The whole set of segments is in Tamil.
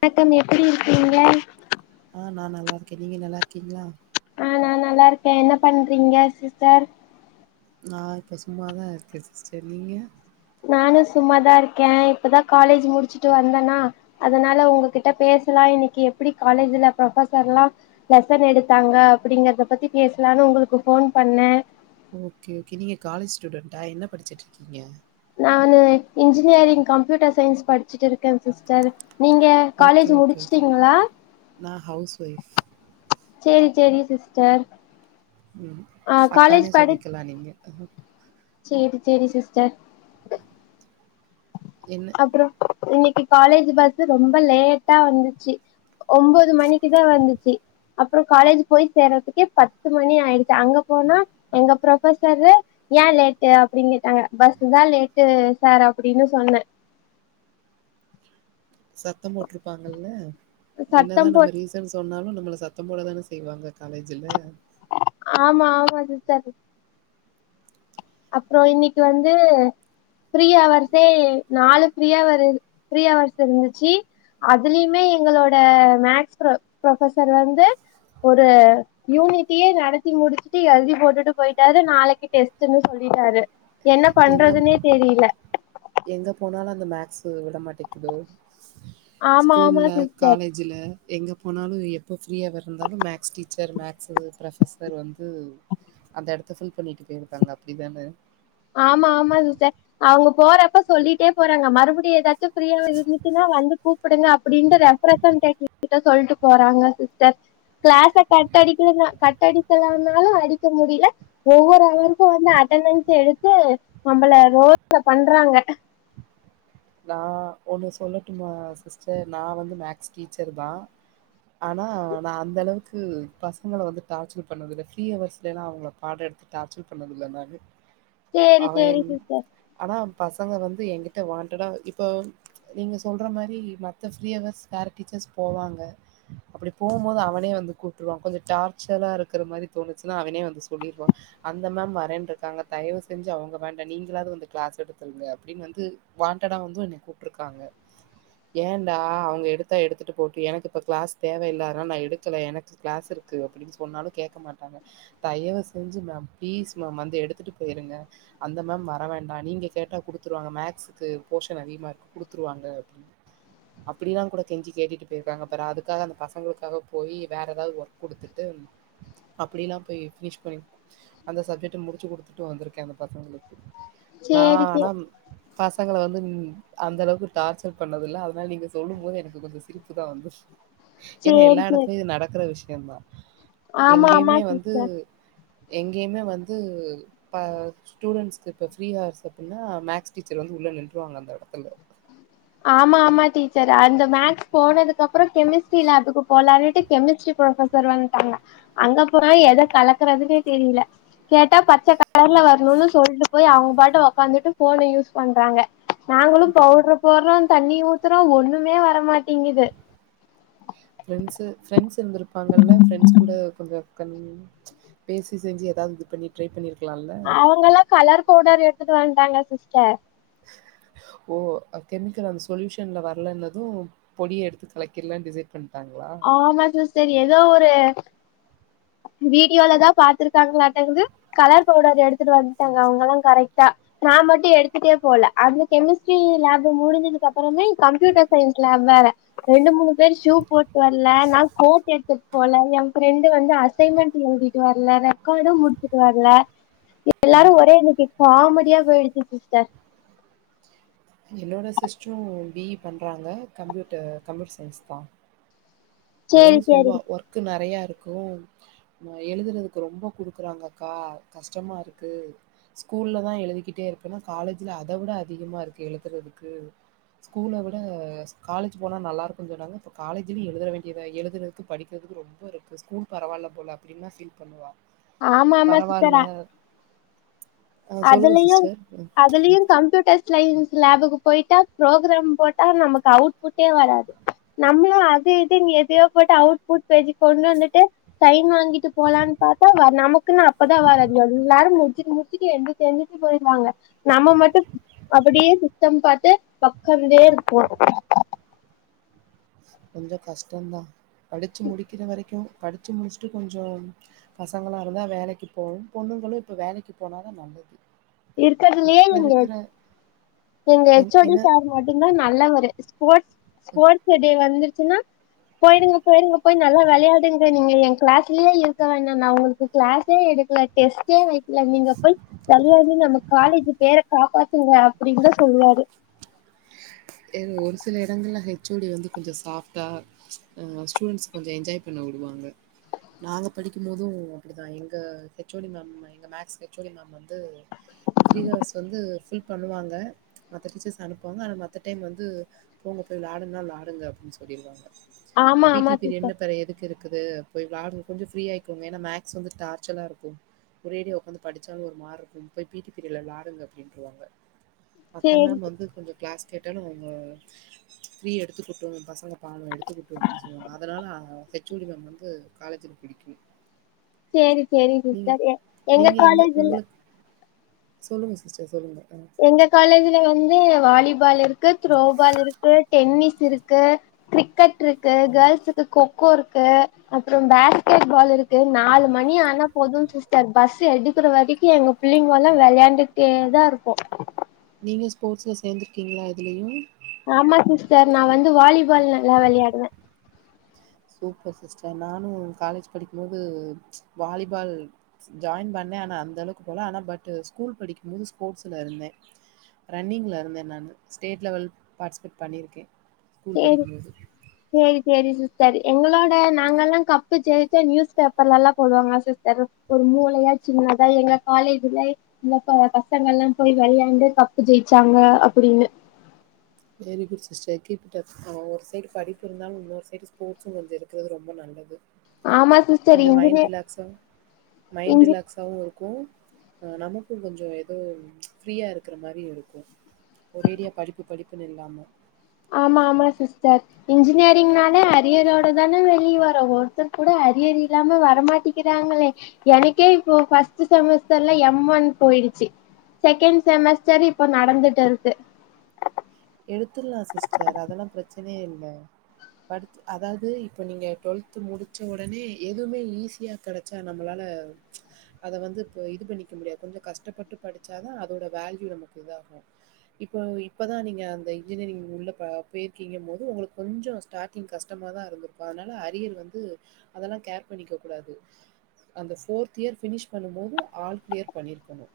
வணக்கம் எப்புடி இருக்கீங்க ஆ நான் நல்லா நீங்க நல்லா இருக்கீங்களா ஆ நா நல்லா இருக்கே என்ன பண்றீங்க சிஸ்டர் நா இப்ப சும்மாதா இருக்கே சிஸ்டர் நீங்க நானு சும்மாதா இருக்கே இப்பதா காலேஜ் முடிச்சுட்டு வந்தனா அதனால உங்ககிட்ட பேசலா இன்னைக்கு எப்டி காலேஜ்ல ப்ரொஃபசர்ல்லா லெசன் எடுத்தாங்க அப்டிங்கறத பத்தி பேசலான்னு உங்களுக்கு ஃபோன் பண்ண ஓகே ஓகே நீங்க காலேஜ் ஸ்டூடண்டா என்ன படிச்சிட்டு இருக்கீங்க நான்னு இன்ஜினியரிங் கம்ப்யூட்டர் சையின்ஸ் படிச்சுட்டு இருக்கே சிஸ்டர் நீங்க ஓகே, காலேஜ் ஓகே, ஓகே. முடிச்சுட்டிங்களா நான் ஹவுஸ் ஒய்ஃப். சேரி சேரி சிஸ்டர் ம் ஆ அக்கானே காலேஜ் படி சொல்லிக்கலா நீங்க அ சேரி சேரி சிஸ்டர் என்ன அப்ரோ இன்னைக்கு காலேஜ் பஸ்சு ரொம்ப லேட்டா வந்துச்சு ஒம்போது மணிக்குதா வந்துச்சு அப்றோ காலேஜ் போய் சேரதுக்கே பத்து மணி ஆயிடுச்சு அங்க போனா எங்க ப்ரொபசரு ஏன் லேட்டு அப்டின்னு கேட்டாங்க பஸ்சு தா லேட்டு சார் அப்டின்னு சொன்ன சத்தம் போட்ருப்பாங்கல்ல என்னதா சத்தம் நம்ம போட் ரீசன் சொன்னாலு நம் ங்கள சத்தம் போட தான செய்வாங்க காலேஜ்ல. ஆமா ஆமா சிஸ் ஸ்டரு அப்றோ இன்னிக்கு வந்து ஃப்ரீ அவர்ஸே நாலு ஃப்ரியவர் ஃப்ரீ அவர்ஸ் இருந்துச்சு அதுலயுமே எங்களோட மேக்ஸ் ப்ரொபசர் வந்து ஒரு யூனிட்டியே நடத்தி முடிச்சுட்டு எழுதி போட்டுட்டு போயிட்டாரு நாளைக்கு டெஸ் ட்டுனு சொல்லிட்டாரு என்ன எங்க பண்றதுன்னே தெரில வந்து விடமாட்டேக்குது ஆமா ஆமா ஸ்கூல்ல சிஸ்டர் காலேஜூல எங்க போனாலு எப்போ ஃப்ரீயாவே இருந்தாலு மேக்ஸ் டீச்சர் மேக்ஸ் ப்ரொபஸர் வந்து அந்த இடத்த ஃபில் பண்ணிட்டு போயிருக்காங்க அப்டி தானே ஆமா ஆமா சிஸ்டர் அவுங்க போறப்ப சொல்லிட்டே போறாங்க மறுபடியு ஏதாச்சு ஃப்ரியவர் இருந்துச்சுனா வந்து கூப்புடுங்க அப்டின்ட்டு ரெஃப்ரசெண்டேடிவ் கிட்ட சொல்ட்டு போறாங்க சிஸ்டர் கிளாச கட் அடிக்குன்ன அடிக்கலானாலு கட் அடிக்க முடில ஒவ்வொரு அவருக்கோ வந்து அட்டனன்ஸ எடுத் து நம்மள ரோச பண்றாங்க ஆ ஒண்ணு சொல்லட்டுமா சிஸ்டர் நா வந்து மேக்ஸ் டீச்சர் தா ஆனா நா அந்த அளவுக்கு பசங்கள வந்து டார்ச்சல் பண்ணது இல்ல ஃப்ரீ ஹவர்ஸ்ல எல்லா அவங்கள பாட எடுத்து டார்ச்சல் பண்ணதுல நானு சேரி அவே சேரி சிஸ்டர் பசங்க வந்து எங்கிட்ட வான் ண்டடா இப்போ நீங்க சொல்ற மாரி மத்த ஃப்ரீ அவர்ஸ் வேற டீச்சர்ஸ் போவாங்க அப்டி போம்போது அவனே வந்து கூட்ருவா கொஞ்ச டார்ச்சரா இருக்கற மாரி தோணுச்சுனா அவனே வந்து சொல்லிருவா அந்த மேம் வரேன்ருக்காங்க தயவு செஞ்சு அவங்க வேண்டா நீங்களாவது வந்து கிளாஸ் எடுத்துருங்க அப்டின்னு வந்து வாண்டடா வந்து என்ன கூப்ட்டுருக்காங்க ஏன்டா அவுங்க எடுத்தா எடுத்துட்டு போட்டு எனக்கு இப்ப கிளாஸ் தேவயில்ல அனால் நா எடுக்கல எனக்கு கிளாஸ் இருக்கு அப்டின் சொன்னாலு கேக்க மாட்டாங்க தயவ செஞ்சு மேம் பிளீஸ் மேம் வந்து எடுத்துட்டு போயிருங்க அந்த மேம் வர வேண்டா நீங்க கேட்டா குடுத்துருவாங்க மேக்ஸ் க்கு போர்ஷன் அதிகமா இருக்கு குடுத்துருவாங்க அப்டின் அப்டில்லா கூட கெஞ்சி கேட்டுட்டு போயிருக்காங்க பார் அதுக்காக அந்த பசங்களுக்காக போயி வேற எதாது ஒர்க் குடுத்துட்டு அப்டிலா போய் ஃபினிஷ் பண்ணி அந்த சப்ஜெக்ட்ட முடுச்சு குடுத்துட்டு வந்துருக்கே அந்த பசங்களுக்கு நா சேரி சேரி ஆனம் பசங்கள வந்து அந்த அளவுக்கு டார்ச்சர் பண்ணதில்ல அதுனால நீங்க சொல்லும் போது எனக்கு கொஞ்சொ சிரிப்பு தா வந்து ஏனா சேரி எல்லா சேரி எடத்துலயு இது நடக்குற விஷ் யந்தா ஆமா ஆமா சிஸ்டர் எங்கெயுமே வந்து ப ஸ்டூடெண்ட்ஸ்க்கு இப்ப ஃப்ரீ ஹாஸ் அப்பின்னா மேக்ஸ் டீச்சர் வந்து உள்ள நின்றுவாங்க அந்த எடத்துல ஆமா ஆமா டீச்சர் அந்த மேக்ஸ் போனதுக்கப்றோ கெமிஸ்ட்ரி லேபுக்கு போலான்ட்டு கெமிஸ்ட்ரி ப்ரொஃபசர் வந்துட்டாங்க அங்க போயி எத கலக்குறதுனே தெரில கேட்டா பச்ச கலர்ல வர்ணுனு சொல்ட்டு போய் அவுங்க பாட்டு ஒக்காந்துட்டு ஃபோன யூஸ் பண்றாங்க நாங்களு பவுட்ர போர்றோ தண்ணி ஊத்துறோ ஒன்னுமே வர மா ஃப்ரெண்ட்ஸு ஃப்ரெண்ட்ஸ் இருந்துருப்பாங்கல்ல ஃப்ரெண்ட்ஸ் கூட கொஞ்ச கன் பேசி செஞ்சு எதாவ்து இது பண்ணி ட்ரை பண்ணிரு அவுங்கல்லா கலர் பவ்டர் எடுத்துட்டு வன்ட்டாங்க சிஸ்டர் ஓ அ கெமிக்கல் அந்த சொல்யூஷன்ல வர்லன்னது பொடிய எடுத்து கலக்கிர்லான் டிசைட் பண் ஆமா சிஸ் டர் எதோ ஒரு வீடியோல தா பாத்ருக்காங்ளாட்டக்குது கலர் பவுடர் எடுத்துட்டு வன்ட்டாங்க அவுங்கல்லா கரெக்ட்டா நா மட்டு எடுத்துட்டே போல அந்த கெமிஸ்ட்ரி லேபு முடுஞ்சதுக்கப்பறமே கம்ப்யூட்டர் சயின்ஸ் லேப் வேற ரெண்டு மூணு பேர் ஷூ போட்டு வர்ல நா கோட் எடுத்துட் போல எ ஃப்ரெண்டு வந்து அ சைன்மெண்ட் எழுதிட்டு வர்ல ரெக்கார்டு முடுச்சுட்டு வர்ல எல்லாரு ஒரே இன்னக்கி காமெடியா போயிடுச்சு சிஸ்டர் என்னோட சிஸ்ட்ரு பி இ பண்றாங்க கம்ப்யூட்ட கம்ப்யூட்டர் சயின்ஸ் தா சேரி அவளு சேரி சொல்வா ஒர்க்கு நெறைய இ ருக்கு அ எழுதுறதுக்கு ரொம்ப குடுக்குறாங்கக்கா கஷ்டமா இருக்கு ஸ்கூல்ல தா எழுதிக்கிட்டே இருப்பென்னா காலேஜ்ல அத விட அதிகமா இருக்கு எழுதுறதுக்கு ஸ்கூல விட காலேஜ் போனா நல்லாருக்கு சொன்னாங்க இப்ப காலேஜுலயு எழுதுற வேண் டியத எழுதுறதுக்கு படிக்கிறதுக்கு ரொம்ப இருக்கு ஸ்கூல் பரவால்ல போல அப்டின்ல்லா ஃபீல் பண்ணுவா ஆமாமா சிஸ்டர் பரவால்ல அ அ சொல்லுங்க அதுலயு சிஸ்டர். ம் அதுலயு கம்ப்யூட்டர் ஸ்லைஸ் லேபுக்கு போயிட்டா ப்ரோக்ராம் போட்டா நமக்கு அவுட்புட்டே வராது நம்மளு அது இதுன் எதயோ போட்டு அவுட்புட் பேஜுக் கொண்டு வந்துட்டு சைன் வாங்கிட்டு போலான் பாத்தா வர் நமக் குன் அப்பதா வராது எல்லாரு மு ட்ச்சிட்டு மு ச்சிட்டு எந்திர்ச்சு எந்திர்ச்சு போயிடுவாங்க நம்ம மட்டு அப்புடியே சிஸ்டம் பாத்து ஒக்காந்துடே இருப்போ கொஞ்ச கஷ்டந்தா படுச்சு முடிக்கிற வரைக்கு படுச்சு முடுச்சுட்டு கொஞ்சொ பசங்களா இருந்தா வேலைக்கு போவு பொண்ணுங்களு இப்ப வேலைக்கு போனாதா நல்லது இருக்கதுலெயே இப்ப எங்க இருக்கிற எங்க என் எச் ஓ டி என்ன சார் மட்டுந்தா நல்லவரு ஸ்போர்ட்ஸ் ஸ்போர்ட்ஸ டே வந்து ச்சின்னா போயிடுங்க போயிடுங்க போய் நல்லா வெளையாடுங்க நீங்க ஏன் கிளாஸ்லயே இருக்கவேணா நா உங்களுக்கு கிளாஸே எடுக்கல டெஸ்டே வை க்கல நீங்க போய் வெளையா டுங்க நம்ம காலேஜு பேர காப்பாத்துங்க அப்டின்னுதா சொல்லுவாரு. இது ஒரு சில எடங்கள்ல ஹெச் ஓ டி வந்து கொஞ்ச சாஃப்டா ஆ ஸ்டூடெண்ட்ஸ் கொஞ்ச என்ஜாய் பண்ண விடுவாங்க. நாங்க படிக்கும்போது அப்படிதா எங்க ஹெச் ஓ டி மேம் எங்க maths H O D ma'am வந்து ஃப்ரீ ஹவர்ஸ் வந்து ஃபில் பண்ணுவாங்க மத்த டீச்சர்ஸ அனுப்புவாங்க ஆனா மத் த டைம் வந்து போங்க போய் விளாடுங்க விளாடுங்க அப்டின்னு சொல்லிருவாங்க. ஆமா பி ஆமா டி பீரியட்னு சிஸ்டர் அப்புற எதுக்கு இருக்குது போய் விளாடுங்க கொஞ்ச ஃப்ரீ ஆயிக்கோங்க ஏன்னா மேக்ஸ் வந்து டார்ச்சரா இருக்கும் ஒரேடியா உக்காந்து படிச்சாலு ஒரு மாரி இருக்கும் போய் பி டி பீரியட்ல விளாடுங்க அப்டின்ட்ருவாங்க. மத்த சேரி மேம் வந்து கொஞ்ச கிளாஸ் கேட்டாலு அவுங்க ஃப்ரீ எடுத்துக்குட்டு பசங்க பாவோ எடுத்துக்குட்டு அப்டின்னு சொல்லுவாங்க. அதனால ஆ ஹெச் ஓ டி மேம் வந்து காலேஜுல பிடிக்கு சேரி சேரி நீங்க சிஸ்டர் எ எங்க நீங்க காலேஜில உங்களுக்கு சொல்லுங்க சிஸ்டர் சொல்லுங்க. அ எங்க காலேஜுல வந் து வாலிபால் இருக்கு த்ரோபால் இருக்கு டென்னிஸ் இருக்கு க்ரிக்கெட் இருக்கு கேள்ஸுக்கு கொக்கோ இருக்கு அப்றோ பேஸ்கெட் பால் இருக்கு நாலு மணி ஆனா போது சிஸ்டர் பஸ்ஸு எடுக்கிற வரைக்கி எங்க பிள்ளைங்க எல்லா வெளையாண்டுக்டேதா இரு க்கு நீங்க ஸ்போர்ட்ஸ்ல சேந்திருக்கீங்களா எதுலயு? ஆமா சிஸ்டர் நா வந்து வாலிபால் நல்லா வெளையாடுவே சூப்பர் சிஸ்டர் நானு காலேஜ் படிக்கும் போது வாலிபால் ஜாய்ன் பண்ணே ஆனா அந்த அளவுக்கு போல ஆனா பட்டு் ஸ்கூல் படிக்கும் போது ஸ்போர்ட்ஸ்ல இருந்தே ரன்னிங்ல இருந்தே நானு ஸ்டேட் லெவல் பார்ட்டிசிபேட் பண்ணியிருக்கே ஸ்கூல் சேரி படிக்கும்போது சேரி சேரி சிஸ் சரி எங்களோட நாங்கல்லா கப்பு ஜெயிச்சா நியூஸ் பேப்பர்ல எல்லா போடுவாங்க சிஸ்டர் ஒரு மூலைல சின்னதா எங்க காலேஜுலை இந்த ப பசங்கல்லா எல்லா போய் வெளயாண்டு கப்பு ஜெயிச்சாங்க அப்படின்னு. Very good sister keep it up ஆ ஒரு சைடு படிப்பு இருந்தாலு இன்னொரு சைடு ஸ்போர்ட்ஸுங் கொஞ்சோ இருக்கிறது ரொம்ப நல்லது. ஆமா சிஸ்டர் கொஞ்ச மைண்ட் இன்ஜினியர் ரிலாக்ஸா மைண்ட் இன்ஜி ரிலாக்ஸாவு இரு க்கு ஆ நமக்குங் கொஞ்சோ எதோ ஃப்ரீயா இருக்குற மாரி இருக்கு ஒரேடியா படிப்பு படிப் புனு இல்லாம ஆமா ஆமா சிஸ்டர் இன்ஜினியரிங்னாலே அரியரோடதான வெளிய வரோ ஒருத்தர் கூட அரியர் இல்லாம வரமாட்டிங்கிறாங்களே எனக்கே இப்போ ஃபஸ்ட் செமஸ்டர்ல எம் ஒன் போயிடுச்சு செகண்ட் செமஸ்டர் இப்ப நடந்துட்டு இருக்கு எடுத்துர்லா சிஸ்டர் அதெல்லா பிரச்சனையே இல் ல படிச் அதாவது இப்போ நீங்க டுவெல்த் முடிச்ச உடனே எதுவுமே ஈஸியா கெடைச்சா நம்மளால அத வந்து இப்ப இது பண்ணிக்க முடியாது கொஞ்ச கஷ்டப்பட்டு படிச்சாதா அதோட வேல்யூ நமக்கு இதாகு இப்போ இப்பதா நீங்க அந்த இன்ஜினியரிங் உள்ள பா போயிருக்கீங்கங்கும்போது உங்களுக்கு கொஞ்சோ ஸ்டார்ட்டிங் கஷ்டமாதா இருந்துருக்கு அதனால அரியர் வந்து அதெல்லா கேர் பண்ணிக்க கூடாது அந்த ஃபோர்த் இயர் ஃபினிஷ் பண்ணும் போது ஆல் கிளியர் பண்ணிருக்கணு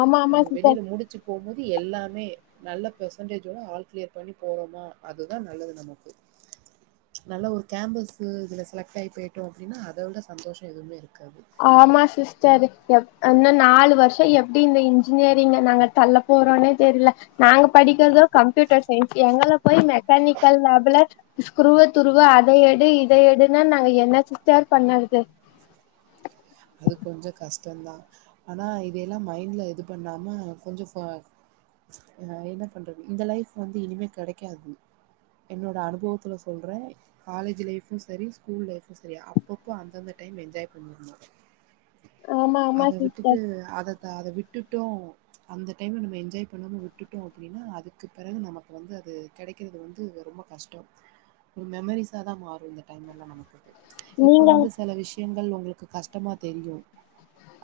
ஆமா ஆமா நம்ம சிஸ்டர் வெளில முடிச்சு போம்போது எல்லாமே நல்ல பெர் சன்டேஜோட ஆல் கிளியர் பண்ணி போறோமா அதுதா நல்லது நமக்கு. நல்ல ஒரு கேம்பஸு இதுல செலக்ட் ஆயி போயிட்டோ அப்டின்னா அத விட சந்தோஷோ எதுமே இருக்காது. ஆமா சிஸ்டர் எ இன்னு நாலு வர்ஷோ எப்டி இந்த இன்ஜினியரிங்க நாங்க தள்ள போறோன்னே தெரில நாங்க படிக்கிறதோ கம்ப்யூட்டர் சயின்ஸ் எங்கள போய் மெக்கானிக்கல் லேபுல குருவ துருவு அத எடு இத எடுன்னா நாங்க என்ன சிஸ்டர் பண்ணறது அது கொஞ்சோ கஷ்டந்தா ஆனா இதயல்லா மைண்ட்ல இது பண்ணாம கொஞ்சோ ஃப ஆ என்ன பண்றது இந்த லைஃப் வந்து இனிமே கெடைக்காது. என்னோட அனுபவத்துல சொல்றே காலேஜ் லைஃபு சரி ஸ்கூல் லைஃபு சரி அப்பப்போ அந்தந்த டைம் என்ஜாய் பண்ணிருனு. ஆமா ஆமா அத விட்டுட்டு சிஸ்டர் அத அத விட் டுட்டோ அந்த டைம்ல நம்ம என்ஜாய் பண்ணாம விட்டுட்டோ அப்பிடின்னா அதுக்கு பிறகு நமக்கு வந்து அது கெடைக்கிறது வந்து ரொம்ப கஷ்டோ ஒரு மெமரீஸாதா மார் இப்போ நீங்க வந்து சில விஷயங்கள் உங்க ளுக்கு கஷ்டமா தெரியோ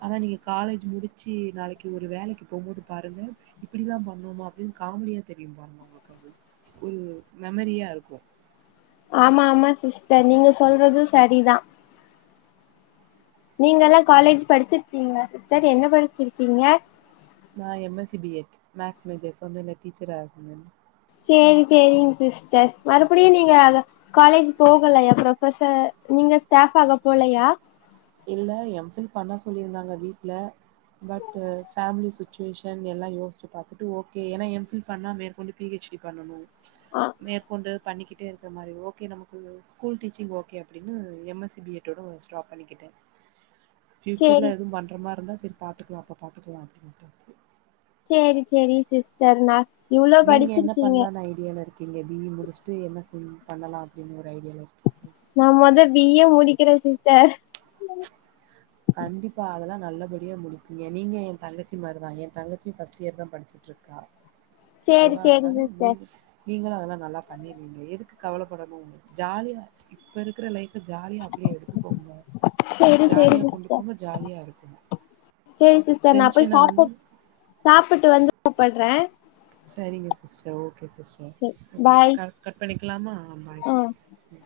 ஆனா நீங்க காலேஜ் முடிச்சு நாளைக்கு ஒரு வேலைக்கு போகும்போது பாருங்க இப்படிலா பண்ணோமா அப்படின்னு காமெடியா தெரியு பாருங்க உங்களுக்கு அது ஒரு மெமரியா இருக்கும் ஆமா ஆமா சிஸ்டர் நீங்க சொல்றது சரிதான் நீங்கல்லா காலேஜ் படிச்சிருக்கீங்களா சிஸ்டர் என்ன படிச்சிருக்கீங்க நான் எம்எஸ்சி பிஎட் மேக்ஸ் மேஜர் சொன்னலே டீச்சரா இருந்தே சரி சரிங்க சிஸ்டர் மறுபடியும் நீங்க காலேஜ் போகலயா ப்ரொபசர் நீங்க ஸ்டாப் ஆக போலயா இல்லை எம்ஃபில் பண்ணா சொல்லியிருந்தாங்க வீட்டில் பட் ஃபேமிலி சுச்சுவேஷன் எல்லாம் யோசிச்சத்து பார்த்துட்டு ஓகே ஏன்னா எம்ஃபில் பண்ணா மேற்கொண்டு பிஹெச்டி பண்ணணும் அ மேற்கொண்டு பண்ணிக்க பட்டேக்க மாரி ஓ நமக்கு ஸ்கூல் டீச்சிங் ஓகே அப்படினு எம்எஸ்சி பியஎட்டோட ஸ்டாப் பண்ணிக்கிட்டேன். பண்ணிக்கிட்டேன் சேரி பியூச்சர்ல எதுவும் பண்ற மாரியிருந்தா சொல் சரி பார்த்துக்கலாம் அப்போ பார்த்துக்கலாம் அப்படின்னு மட்டும் வச்சு சரி சரி சிஸ்டர் நா இவ்ளோ நீங்க என்ன படிச்சிருக்கீங்க பண்ணலாம்னு ஐடியால இருக் பிஇ முடிச்சுட்டு என்ன செ பண்ணலாம் அப்படின்னு ஒரு ஐடியாவ இருக்குங்க நான் முத பீஇய முடிக்கிறேன் சிஸ்டர் கண்டிப்பா அதெல்லாம் நல்லபடியா முடிப்பீங்க நீங்க என் தங்கச்சி மாரிதான் என் தங்கச்சி பஸ்ட் இயர் தான் படிச்சிட்டுருக்கா சேரி ஓகேவா சேரி அதனால சிஸ்டர் நீங் நீங்களும் அதெல்லாம் நல்லா பண்ணிருவீங்க எதுக் கவலைப்பாடதீங்க ஜாலியா இப்ப இருக்கிற லைஃப் ஜாலியா அப்படியே எடுத்துக்கோங்க ஜாலியாப் செரி சிஸ்டர் நான் போய் டென்ஷன சாப்ட் வந்து சாப்பிட்டு வந் கூப்பிர்றேன் செரிங்க சிஸ்டர் ஓகே சிஸ்டர் சேர் ஓகே பாய் கட் பண்ணிக்கலாமா ஆ பாய் சிஸ்டர்